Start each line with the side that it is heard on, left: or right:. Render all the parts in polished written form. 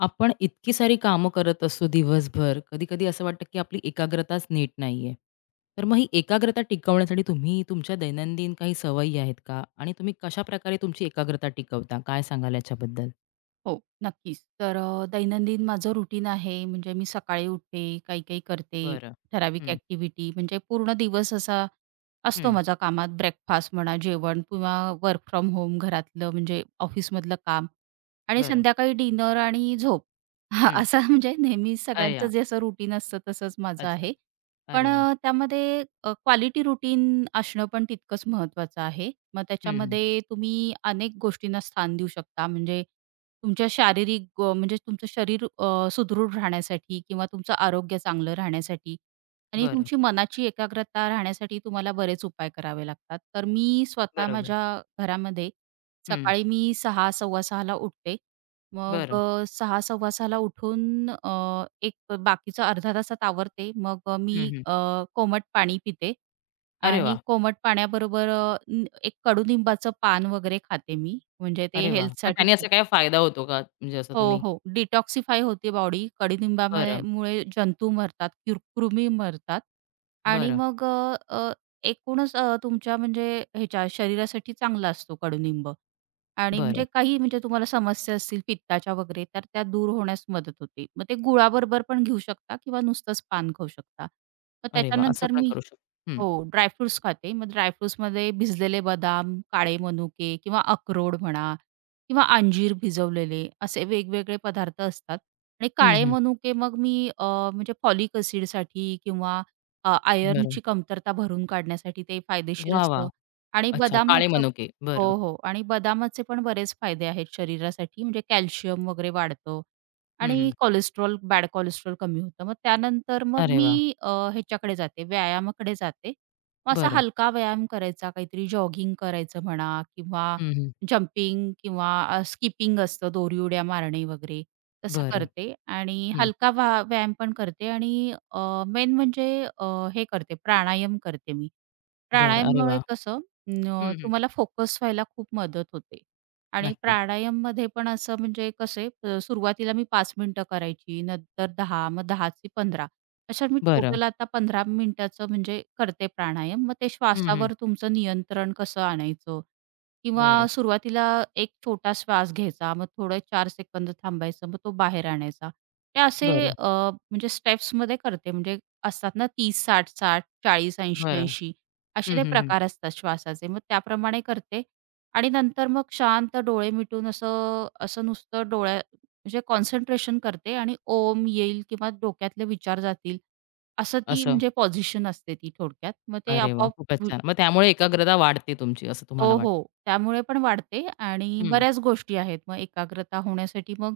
left: आपण इतकी सारी कामं करत असतो दिवसभर, कधी-कधी असं वाटतं, की आपली एकाग्रताच नीट नाहीये. तर मग ही एकाग्रता टिकवण्यासाठी तुम्ही तुमच्या दैनंदिन काही सवयी आहेत का? आणि तुम्ही कशाप्रकारे तुमची एकाग्रता टिकवता? काय सांगाल याच्याबद्दल?
right: हो, नक्कीच. तर दैनंदिन माझं रुटीन आहे, म्हणजे मी सकाळी उठते, काही-काही करते,
left: बरं.
right: ठराविक
left: हं,
right: ॲक्टिव्हिटी म्हणजे पूर्ण दिवस असा असतो
left: हं.
right: माझा कामात. ब्रेकफास्ट म्हणा, जेवण किंवा वर्क फ्रॉम होम घरातलं म्हणजे ऑफिसमधलं काम आणि
left: बरं.
right: संध्याकाळी डिनर आणि झोप. हां,
left: हं.
right: असा म्हणजे नेहमी
left: अरे
right: सगळ्यांचं
left: वाह!
right: जे असं रुटीन असतं तसंच माझं
left: अच्छा.
right: आहे. पण
left: अरे वाह!
right: त्यामध्ये क्वालिटी रुटीन असणं पण तितकंच महत्त्वाचं आहे. मग
left: हं, हं.
right: त्याच्यामध्ये तुम्ही अनेक गोष्टींना स्थान देऊ शकता. म्हणजे तुमच्या शारीरिक म्हणजे तुमचं शरीर सुदृढ राहण्यासाठी किंवा तुमचं आरोग्य चांगलं राहण्यासाठी आणि
left: बरं.
right: तुमची मनाची एकाग्रता राहण्यासाठी तुम्हाला बरेच उपाय करावे लागतात. तर मी स्वतः
left: बरोबर.
right: माझ्या घरामध्ये
left: हं.
right: सकाळी मी 6:00-6:15ला उठते. मग
left: बरं.
right: 6:00-6:15ला उठून एक बाकीचा अर्धा तासात आवरते. मग मी
left: हं, हं.
right: अ, कोमट पाणी पिते
left: अरे
right: आणि
left: वाह!
right: कोमट पाण्याबरोबर एक कडुलिंबाचं पान वगैरे खाते मी. म्हणजे ते
left: अरे वाह! मग
right: हेल्थसाठी
left: त्याने
right: खूप
left: असा काय फायदा होतो का? म्हणजे असं
right: हो,
left: तुम्ही
right: हो. डिटॉक्सिफाय होते बॉडी. कडुनिंबामुळे
left: बरं,
right: मुळे जंतू मरतात, कृमी मरतात आणि
left: बरं,
right: मग अ, अ, एकूणच तुमच्या म्हणजे ह्याच्या शरीरासाठी चांगला असतो कडुनिंब आणि
left: बरं.
right: म्हणजे काही म्हणजे तुम्हाला समस्या असतील पित्ताच्या वगैरे, तर त्या दूर होण्यास मदत होते. मग ते गुळाबरोबर पण घेऊ शकता किंवा नुसतंच पान खाऊ शकता. मग
left: अरे वाह! असं
right: त्याच्यानंतर
left: पण
right: मी
left: करू शकतो. हं.
right: हो, ड्रायफ्रुट्स खाते. मग ड्रायफ्रुट्समध्ये भिजलेले बदाम, काळे मनुके किंवा अक्रोड म्हणा किंवा अंजीर भिजवलेले असे वेगवेगळे पदार्थ असतात आणि
left: हं,
right: काळे
left: हं.
right: मनुके मग मी म्हणजे फॉलिक एसिडसाठी किंवा
left: बरं.
right: आयर्नची कमतरता भरून काढण्यासाठी ते फायदेशीर
left: वाह, वाह!
right: असतं आणि
left: अच्छा, काळे
right: बदामाचं
left: मनुके. बरं.
right: हो, हो. आणि बदामाचे पण बरेच फायदे आहेत शरीरासाठी म्हणजे कॅल्शियम वगैरे वाढतं
left: हं,
right: आणि
left: हं.
right: कोलेस्ट्रॉल, बॅड कोलेस्ट्रॉल कमी होतं. मग त्यानंतर मग
left: अरे
right: मी
left: वाह!
right: ह्याच्याकडे जाते, व्यायामाकडे जाते. मग असा
left: बरं.
right: हलका व्यायाम करायचा, काहीतरी जॉगिंग करायचं म्हणा किंवा
left: हं, हं.
right: जंपिंग किंवा स्किपिंग असतं, दोरी उड्या मारणे वगैरे तसं
left: बरं.
right: करते आणि
left: हं.
right: हलका व्यायाम पण करते आणि मेन म्हणजे अ, हे करते, प्राणायाम करते मी.
left: बरं. अरे
right: प्राणायाममुळे
left: वाह!
right: कसं
left: हं, हं.
right: तुम्हाला फोकस व्हायला खूप मदत होते. आणि
left: नक्कीच.
right: प्राणायाममध्ये पण असं म्हणजे कसे सुरुवातीला मी 5 मिनिटं करायची, नंतर दहा, मग दहाची चे 15, अशा मी
left: बरं.
right: टोटल आता 15 मिनिटाचं म्हणजे करते प्राणायाम. मग ते
left: हं, हं.
right: श्वासावर तुमचं नियंत्रण कसं आणायचं
left: बरं.
right: किंवा सुरुवातीला एक छोटा श्वास घ्यायचा, मग थोडं 4 सेकंद थांबायचं, मग तो बाहेर आणायचा. ते असे
left: बरं.
right: म्हणजे स्टेप्समध्ये करते म्हणजे असतात ना 30, 60, 60, 40, 80,
left: बरं.
right: 80, असे
left: हं,
right: ते
left: हं, हं.
right: प्रकार असतात श्वासाचे. मग त्याप्रमाणे करते आणि नंतर मग शांत डोळे मिटून असं असं नुसतं डोळ्या म्हणजे कॉन्सन्ट्रेशन करते आणि ओम येईल किंवा डोक्यातले विचार जातील. असं ती
left: असं.
right: म्हणजे पोझिशन असते ती थोडक्यात. मग ते
left: अरे वाह!
right: आपोआप
left: खूपच
right: वि
left: छान. मग त्यामुळे एकाग्रता वाढते तुमची असं तुम्हाला
right: हो,
left: वाटतं.
right: हो. त्यामुळे पण वाढते आणि
left: हं.
right: बऱ्याच गोष्टी आहेत. मग एकाग्रता होण्यासाठी मग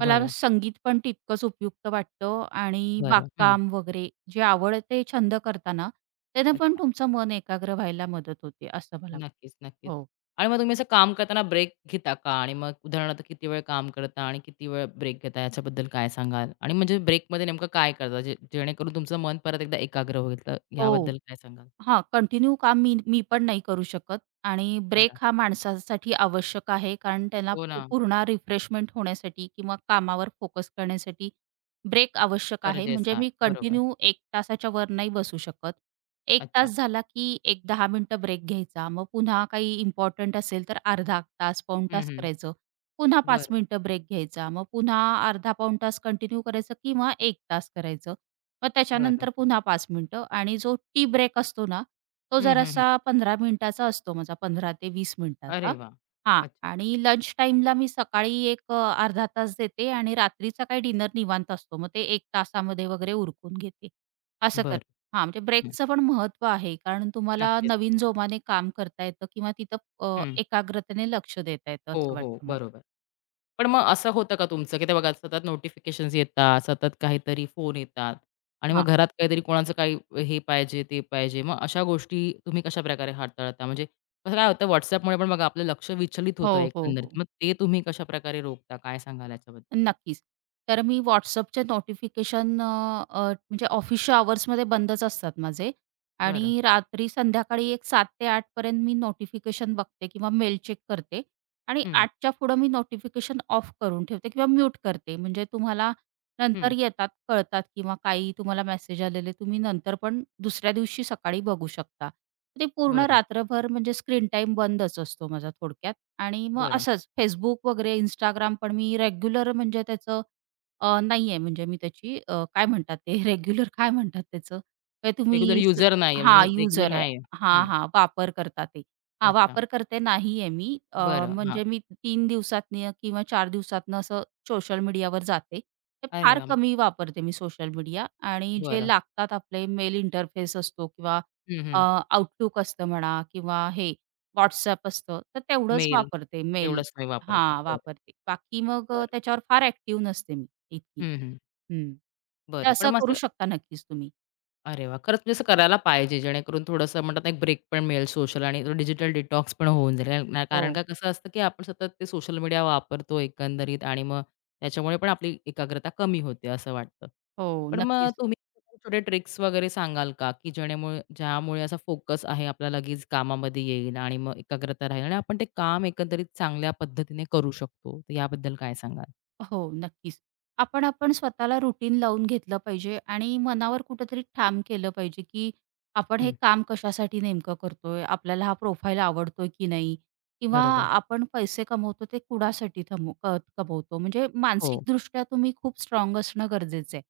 right: मला संगीत पण तितकंच उपयुक्त वाटतं आणि
left: बरं. हं.
right: बागकाम वगैरे जे आवडते छंद करताना त्याने पण
left: अच्छा.
right: तुमचं मन एकाग्र व्हायला मदत होते असं मला वाटतं.
left: नक्कीच, नक्कीच.
right: हो.
left: आणि मग तुम्ही असं काम करताना ब्रेक घेता का? आणि मग उदाहरणार्थ किती वेळ काम करता आणि किती वेळ ब्रेक घेता याच्याबद्दल काय सांगाल? आणि म्हणजे ब्रेकमध्ये नेमकं काय करता? जेणेकरून तुमचं मन परत एकदा एकाग्र होईल, तर
right: हो.
left: याबद्दल काय सांगाल?
right: हां, कंटिन्यू काम मी मी पण नाही करू शकत आणि ब्रेक
left: बरं.
right: हा माणसासाठी आवश्यक आहे. कारण त्याला
left: हो ना,
right: पूर्ण रिफ्रेशमेंट होण्यासाठी किंवा कामावर फोकस करण्यासाठी ब्रेक आवश्यक आहे. म्हणजे
left: गरजेचं आहे.
right: मी
left: बरोबर.
right: कंटिन्यू एक तासाच्या वर नाही बसू शकत. एक
left: अच्छा.
right: तास झाला की एक 10 मिनिटं ब्रेक घ्यायचा. मग पुन्हा काही इम्पोर्टंट असेल तर अर्धा तास, पाऊण
left: हं,
right: तास
left: हं.
right: करायचं. पुन्हा 5
left: बरं,
right: मिनिटं ब्रेक घ्यायचा. मग पुन्हा अर्धा पाऊण तास कंटिन्यू करायचं किंवा 1 तास करायचं. मग
left: बरं.
right: त्याच्यानंतर पुन्हा 5 मिनिटं आणि जो टी ब्रेक असतो ना, तो
left: हं, हं, हं.
right: जरासा पंधरा मिनिटाचा असतो माझा, 15 ते 20
left: अरे
right: मिनिटाचा.
left: वाह!
right: हां
left: अच्छा.
right: आणि लंच टाईमला मी सकाळी एक अर्धा तास देते आणि रात्रीचा काही डिनर निवांत असतो. मग ते 1 तासामध्ये वगैरे उरकून घेते. असं करते.
left: बरं.
right: हां, म्हणजे
left: हं.
right: ब्रेकचं पण महत्त्व आहे. कारण तुम्हाला
left: नक्कीच.
right: नवीन जोमाने काम करता येतं किंवा तिथं
left: हं.
right: एकाग्रतेने लक्ष देता येतं
left: हो,
right: असं
left: हो.
right: वाटतं मला.
left: बरोबर. पण मग असं होतं का तुमचं, की ते बघा सतत नोटिफिकेशन्स येतात, सतत काहीतरी फोन येतात आणि
right: हां.
left: मग घरात काहीतरी कोणाचं काही हे पाहिजे, ते पाहिजे. मग अशा गोष्टी तुम्ही कशाप्रकारे हाताळता? म्हणजे कसं काय होतं WhatsAppमुळे पण बघा आपलं लक्ष विचलित होतं
right: हो, हो,
left: एकंदरीत.
right: हो.
left: मग ते तुम्ही कशाप्रकारे रोखता? काय सांगाल याच्याबद्दल?
right: नक्कीच. तर मी WhatsAppचे नोटिफिकेशन अ, अ, म्हणजे ऑफिसच्या आवर्समध्ये बंदच असतात माझे
left: बरं.
right: आणि रात्री संध्याकाळी एक 7 ते 8 पर्यंत मी नोटिफिकेशन बघते किंवा मेल चेक करते आणि
left: हं,
right: 8च्या पुढं मी नोटिफिकेशन ऑफ करून ठेवते किंवा म्यूट करते. म्हणजे तुम्हाला
left: हं.
right: नंतर येतात, कळतात किंवा काही तुम्हाला मेसेज आलेले तुम्ही नंतर पण दुसऱ्या दिवशी सकाळी बघू शकता. ते पूर्ण
left: बरं,
right: रात्रभर म्हणजे स्क्रीन टाईम बंदच असतो माझा थोडक्यात आणि मग
left: बरं.
right: असंच Facebook वगैरे Instagram पण मी रेग्युलर म्हणजे त्याचं नाहीये. म्हणजे मी त्याची काय म्हणतात ते रेग्युलर काय म्हणतात त्याचं? काय
left: रेग्युलर
right: तुम्ही स
left: युजर नाहीये म्हणजे
right: हां,
left: तुम्ही रेग्युलर
right: यूजर आहे.
left: नाहीये. हं.
right: हां, हां. वापरकर्ता ते. हां,
left: अच्छा.
right: वापरकर्ते नाहीये मी.
left: बरं. हां.
right: म्हणजे मी 3 दिवसातनं किंवा 4 दिवसातनं असं सोशल मीडियावर जाते. तर
left: अरे
right: फार
left: वाह!
right: कमी वापरते मी सोशल मीडिया आणि जे
left: बरं.
right: लागतात आपले मेल इंटरफेस असतो किंवा
left: हं,
right: अ,
left: हं.
right: असतं म्हणा किंवा हे WhatsApp असतं, तर तेवढंच
left: मेल
right: वापरते मेल
left: तेवढंच तुम्ही वापरता.
right: हां,
left: बरं,
right: वापरते. बाकी मग
left: बरं.
right: त्याच्यावर फार ॲक्टिव्ह नसते मी इतकी.
left: हं, हं.
right: हं. तर
left: बरं. पण
right: असं करू
left: मग
right: शकता नक्कीच तुम्ही.
left: अरे वा, खरंच म्हणजे असं करायला पाहिजे, जेणेकरून थोडंसं म्हणतात ना, एक ब्रेक पण मिळेल सोशल आणि डिजिटल डिटॉक्स पण होऊन जाईल. कारण ना कारण
right: हो,
left: का कसं असतं, की आपण सतत ते सोशल मीडिया वापरतो एकंदरीत आणि मग त्याच्यामुळे पण आपली एकाग्रता कमी होते असं वाटतं.
right: हो.
left: पण मग
right: नक्कीच.
left: तुम्ही थोडे ट्रिक्स वगैरे सांगाल का, की ज्यामुळे असा फोकस आहे आपला लगेच कामामध्ये येईल आणि मग एकाग्रता राहील आणि आपण ते काम एकंदरीत चांगल्या पद्धतीने करू शकतो. तर याबद्दल काय सांगाल?
right: हो, नक्कीच. आपण आपण स्वतःला रुटीन लावून घेतलं पाहिजे आणि मनावर कुठेतरी ठाम केलं पाहिजे, की आपण हे
left: हं,
right: काम कशासाठी नेमकं करतोय? आपल्याला हा प्रोफाईल आवडतोय की नाही? किंवा
left: बरोबर.
right: आपण पैसे कमवतो ते कुणासाठी थमव क कमवतो? म्हणजे
left: हो,
right: मानसिकदृष्ट्या तुम्ही खूप स्ट्राँग असणं गरजेचं आहे.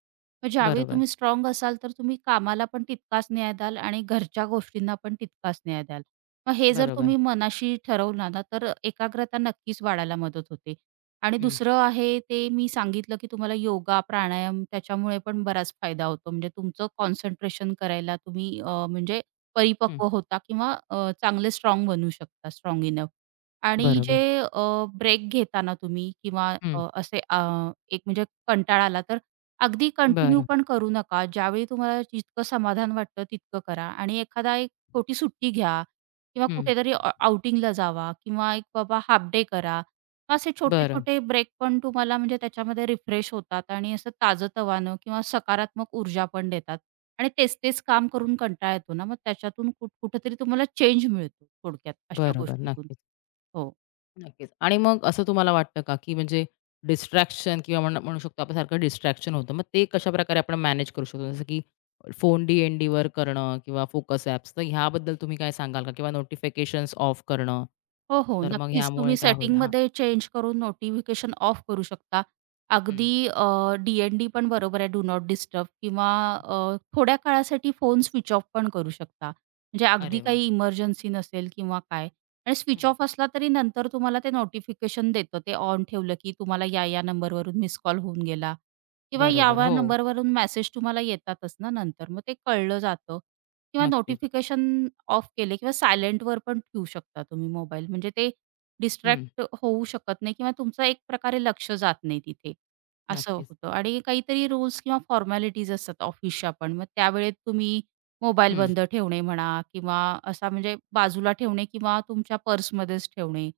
right: मग ज्यावेळी
left: बरोबर,
right: तुम्ही स्ट्राँग असाल, तर तुम्ही कामाला पण तितकाच न्याय द्याल आणि घरच्या गोष्टींना पण तितकाच न्याय द्याल. मग हे जर
left: बरोबर.
right: तुम्ही मनाशी ठरवलं ना, तर एकाग्रता नक्कीच वाढायला मदत होते. आणि
left: हं,
right: दुसरं आहे ते मी सांगितलं, की तुम्हाला योगा, प्राणायाम त्याच्यामुळे पण बराच फायदा होतो. म्हणजे तुमचं कॉन्सन्ट्रेशन करायला तुम्ही म्हणजे
left: हं,
right: परिपक्व होता किंवा चांगले स्ट्रॉंग बनू शकता, स्ट्रॉंग इनफ. आणि जे
left: बरोबर.
right: ब्रेक घेताना तुम्ही किंवा
left: हं.
right: अ, असे अ, एक म्हणजे कंटाळा आला तर अगदी कंटिन्यू
left: बरं.
right: पण करू नका. ज्यावेळी तुम्हाला जितकं समाधान वाटतं तितकं करा आणि एखादा एक छोटी सुट्टी घ्या किंवा
left: हं.
right: कुठेतरी आउटिंगला जावा किंवा एक बाबा हाल्फ डे करा. असे
left: बरं.
right: छोटे-छोटे ब्रेक पण तुम्हाला म्हणजे त्याच्यामध्ये रिफ्रेश होतात आणि असं ताजंतवानं किंवा सकारात्मक ऊर्जा पण देतात आणि तेच-तेच काम करून कंटाळा येतो ना, मग त्याच्यातून कुठेतरी तुम्हाला चेंज मिळतो थोडक्यात अशा
left: बरोबर.
right: गोष्टीतून.
left: नक्कीच,
right: हो.
left: नक्कीच. आणि मग असं तुम्हाला वाटतं का, की म्हणजे डिस्ट्रॅक्शन किंवा म्हणू शकतो आपण सारखं डिस्ट्रॅक्शन होतं. मग ते कशाप्रकारे आपण मॅनेज करू शकतो? जसं की फोन डी-एन-डीवर करणं किंवा फोकस ॲप्स. तर ह्याबद्दल तुम्ही काय सांगाल का? किंवा नोटिफिकेशन्स ऑफ करणं.
right: हो, हो.
left: तर मग
right: नक्कीच.
left: ह्यामुळे
right: तुम्ही
left: काय होईल? हां.
right: सेटिंगमध्ये चेंज करून नोटिफिकेशन ऑफ करू शकता.
left: हं.
right: अगदी डी-एन-डी पण बरोबर आहे, डू नॉट डिस्टर्ब किंवा थोड्या काळासाठी फोन स्विच ऑफ पण करू शकता. म्हणजे अगदी
left: अरे वाह!
right: काही इमर्जन्सी नसेल किंवा काय, आणि स्विच
left: हं.
right: ऑफ असला तरी नंतर तुम्हाला ते नोटिफिकेशन देतं. ते ऑन ठेवलं, की तुम्हाला या-या नंबरवरून मिस कॉल होऊन गेला किंवा
left: बरोबर.
right: या-या
left: हो.
right: नंबरवरून मेसेज तुम्हाला येतातच ना नंतर. मग ते कळलं जातं किंवा
left: नक्कीच.
right: नोटिफिकेशन ऑफ केले किंवा सायलेंटवर पण ठेवू शकता तुम्ही मोबाईल. म्हणजे ते
left: हं.
right: डिस्ट्रॅक्ट होऊ शकत नाही किंवा तुमचं एक प्रकारे लक्ष जात नाही तिथे, असं
left: नक्कीच.
right: होतं. आणि काहीतरी रूल्स किंवा फॉर्मॅलिटीज असतात ऑफिसच्या पण. मग त्यावेळेत तुम्ही मोबाईल
left: हं,
right: बंद ठेवणे म्हणा किंवा असा म्हणजे बाजूला ठेवणे किंवा तुमच्या पर्समध्येच ठेवणे.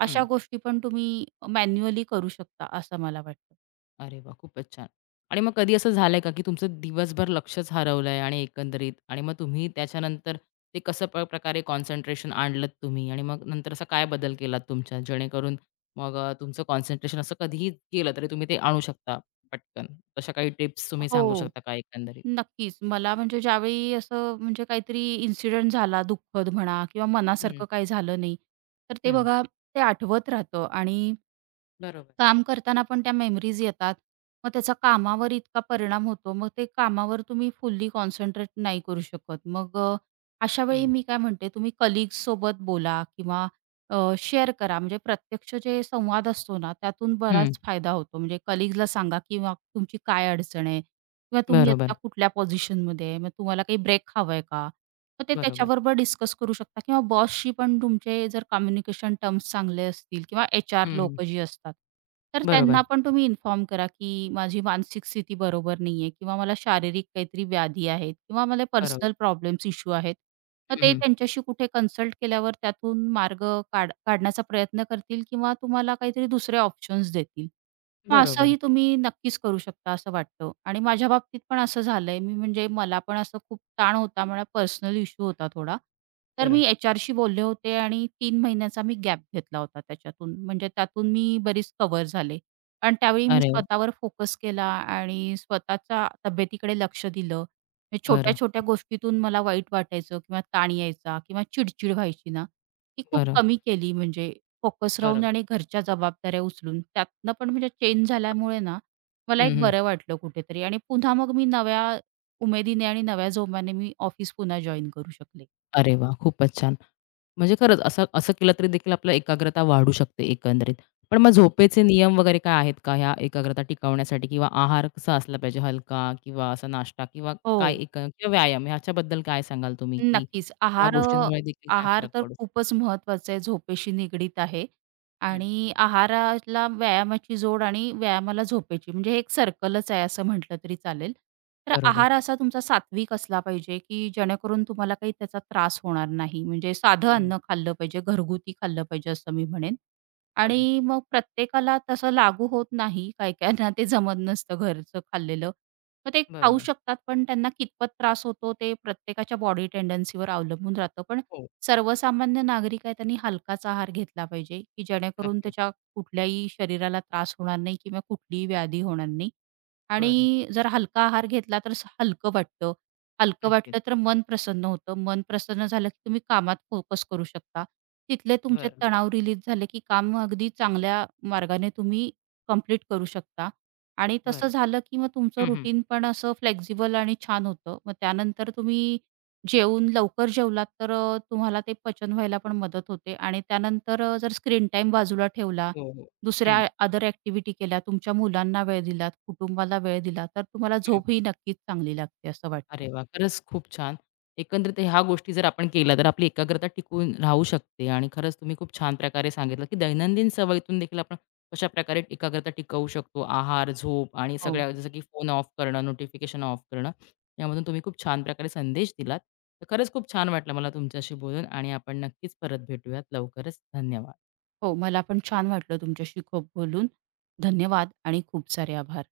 right: अशा
left: हं.
right: गोष्टी पण तुम्ही मॅन्युअली करू शकता, असं मला वाटतं.
left: अरे वाह! खूपच छान. आणि मग कधी असं झालंय का, की तुमचं दिवसभर लक्षच हरवलंय आणि एकंदरीत आणि मग तुम्ही त्याच्यानंतर ते कसं प्रकारे कॉन्सन्ट्रेशन आणलत तुम्ही आणि मग नंतर असा काय बदल केला तुमच्यात जेणेकरून मग तुमचं कॉन्सन्ट्रेशन असं कधीही केलं तरी तुम्ही ते आणू शकता पटकन? तशा काही टिप्स तुम्ही सांगू
right: हो.
left: शकता का एकंदरीत?
right: नक्कीच. मला म्हणजे ज्यावेळी असं म्हणजे काहीतरी इन्सिडेंट झाला दुःखद म्हणा किंवा
left: हं,
right: मनासारखं काही झालं नाही, तर ते
left: हं.
right: बघा ते आठवत राहतं आणि
left: बरोबर.
right: काम करताना पण त्या मेमरीज येतात. मग त्याचा कामावर इतका परिणाम होतो. मग ते कामावर तुम्ही फुल्ली कॉन्सन्ट्रेट नाही करू शकत. मग अशा वेळी
left: हं,
right: मी काय म्हणते तुम्ही कलीग्ससोबत बोला किंवा शेअर करा. म्हणजे प्रत्यक्ष जे संवाद असतो ना, त्यातून
left: हं.
right: बराच फायदा होतो. म्हणजे कलीग्सला सांगा किंवा तुमची काय अडचण आहे? किंवा तुम्ही
left: बरोबर,
right: आत्ता कुठल्या पोझिशनमध्ये आहे, मग तुम्हाला काही ब्रेक हवा आहे का? मग ते
left: बरोबर.
right: त्याच्याबरोबर डिस्कस करू शकता किंवा बॉसशी पण तुमचे जर कम्युनिकेशन टर्म्स चांगले असतील किंवा एच-आर
left: हं,
right: लोकं जी असतात, तर त्यांना
left: बरोबर,
right: पण तुम्ही इन्फॉर्म करा, की माझी मानसिक स्थिती बरोबर नाही आहे किंवा मला शारीरिक काहीतरी व्याधी आहेत किंवा मला
left: बरोबर.
right: पर्सनल प्रॉब्लेम्स, इश्यू आहेत. मग
left: हं,
right: ते
left: हं.
right: त्यांच्याशी कुठे कन्सल्ट केल्यावर त्यातून मार्ग काढण्याचा प्रयत्न करतील किंवा तुम्हाला काहीतरी दुसरे ऑप्शन्स देतील. मग
left: बरोबर.
right: असंही तुम्ही नक्कीच करू शकता असं वाटतं आणि माझ्या बाबतीत पण असं झालंय. मी म्हणजे मला पण असं खूप ताण होता. मला पर्सनल इश्यू होता थोडा. तर
left: बरं.
right: मी एचआरशी बोलले होते आणि 3 महिन्याचा मी गॅप घेतला होता त्याच्यातून. म्हणजे त्यातून मी बरीच कव्हर झाले. कारण त्यावेळी मी
left: अरे वाह!
right: स्वतःवर फोकस केला आणि स्वतःच्या तब्येतीकडे लक्ष दिलं. म्हणजे
left: बरं,
right: छोट्या-छोट्या गोष्टीतून मला वाईट वाटायचं किंवा ताण यायचा किंवा चिडचिड व्हायची ना, ती खूप
left: बरं,
right: कमी केली म्हणजे फोकस राहून
left: बरोबर.
right: आणि घरच्या जबाबदाऱ्या उचलून त्यातनं पण म्हणजे चेंज झाल्यामुळे ना, मला
left: हं,
right: एक
left: हं.
right: बरं वाटलं कुठेतरी आणि पुन्हा मग मी नव्या उमेदीने आणि नव्या जोमाने मी ऑफिस पुन्हा जॉइन करू शकले.
left: अरे वा, खूपच छान. म्हणजे खरंच असं असं केलं तरी देखील आपलं एकाग्रता वाढू शकते एकंदरीत. पण मग
right: हो.
left: झोपेचे नियम वगैरे काय आहेत का ह्या एकाग्रता टिकवण्यासाठी किंवा आहार कसा असला पाहिजे हलका किंवा असा नाश्ता किंवा काय
right: हो.
left: एक किंवा व्यायाम ह्याच्याबद्दल काय सांगाल तुम्ही, की
right: नक्कीच.
left: ह्या
right: आहार
left: गोष्टींमुळे देखील काय
right: आहार
left: फरक
right: तर
left: पडू शकतो?
right: खूपच महत्वाचा आहे, झोपेशी निगडीत आहे
left: हं.
right: आणि आहाराला व्यायामाची जोड आणि व्यायामाला झोपेची म्हणजे हे एक सर्कलच आहे असं म्हटलं तरी चालेल. तर
left: बरोबर.
right: आहार असा तुमचा सात्विक असला पाहिजे, की जेणेकरून तुम्हाला काही त्याचा त्रास होणार नाही. म्हणजे
left: हं,
right: साधं
left: हं.
right: अन्न खाल्लं पाहिजे, घरगुती खाल्लं पाहिजे असं मी म्हणेन
left: बरं,
right: आणि मग प्रत्येकाला तसं लागू होत नाही. काही-काहींना ते जमत नसतं घरचं खाल्लेलं. मग ते खाऊ
left: बरोबर.
right: शकतात, पण त्यांना कितपत त्रास होतो ते प्रत्येकाच्या बॉडी टेंडन्सीवर अवलंबून राहतं. पण
left: हो,
right: सर्वसामान्य नागरिक आहे त्यांनी हलकाच आहार घेतला पाहिजे, की जेणेकरून
left: नक्कीच.
right: त्याच्या कुठल्याही शरीराला त्रास होणार नाही किंवा कुठलीही व्याधी होणार नाही.
left: बरं,
right: आणि जर हलका आहार घेतला तर हलकं वाटतं. हलकं
left: नक्कीच.
right: वाटलं तर मन प्रसन्न होतं. मन प्रसन्न झालं की तुम्ही कामात फोकस करू शकता. तिथले तुमचे
left: बरं,
right: तणाव रिलीज झाले की काम अगदी चांगल्या मार्गाने तुम्ही कंप्लीट करू शकता. आणि तसं
left: बरं.
right: झालं, की मग तुमचं
left: हं, हं.
right: रुटीन पण असं फ्लेक्सिबल आणि छान होतं. मग त्यानंतर तुम्ही जेवून लवकर जेवलात, तर तुम्हाला ते पचन व्हायला पण मदत होते आणि त्यानंतर जर स्क्रीन टाईम बाजूला ठेवला,
left: हो, हो.
right: दुसऱ्या
left: हं,
right: अदर ॲक्टिव्हिटी केल्या, तुमच्या मुलांना वेळ दिलात, कुटुंबाला वेळ दिला, तर तुम्हाला
left: हं.
right: झोप ही नक्कीच चांगली लागते असं वाटतं.
left: अरे वा, खरंच खूप छान. एकंदरीत ह्या गोष्टी जर आपण केल्या, तर आपली एकाग्रता टिकून राहू शकते आणि खरंच तुम्ही खूप छान प्रकारे सांगितलं, की दैनंदिन सवयीतून देखील आपण कशाप्रकारे एकाग्रता टिकवू शकतो. आहार, झोप आणि
right: हो.
left: सगळ्या जसं की फोन ऑफ करणं, नोटिफिकेशन ऑफ करणं, यामधून तुम्ही खूप छान प्रकारे संदेश दिलात. तर खरंच खूप छान वाटलं मला तुमच्याशी बोलून आणि आपण नक्कीच परत भेटूयात लवकरच. धन्यवाद.
right: हो, मला पण छान वाटलं तुमच्याशी खूप बोलून. धन्यवाद आणि खूप सारे आभार.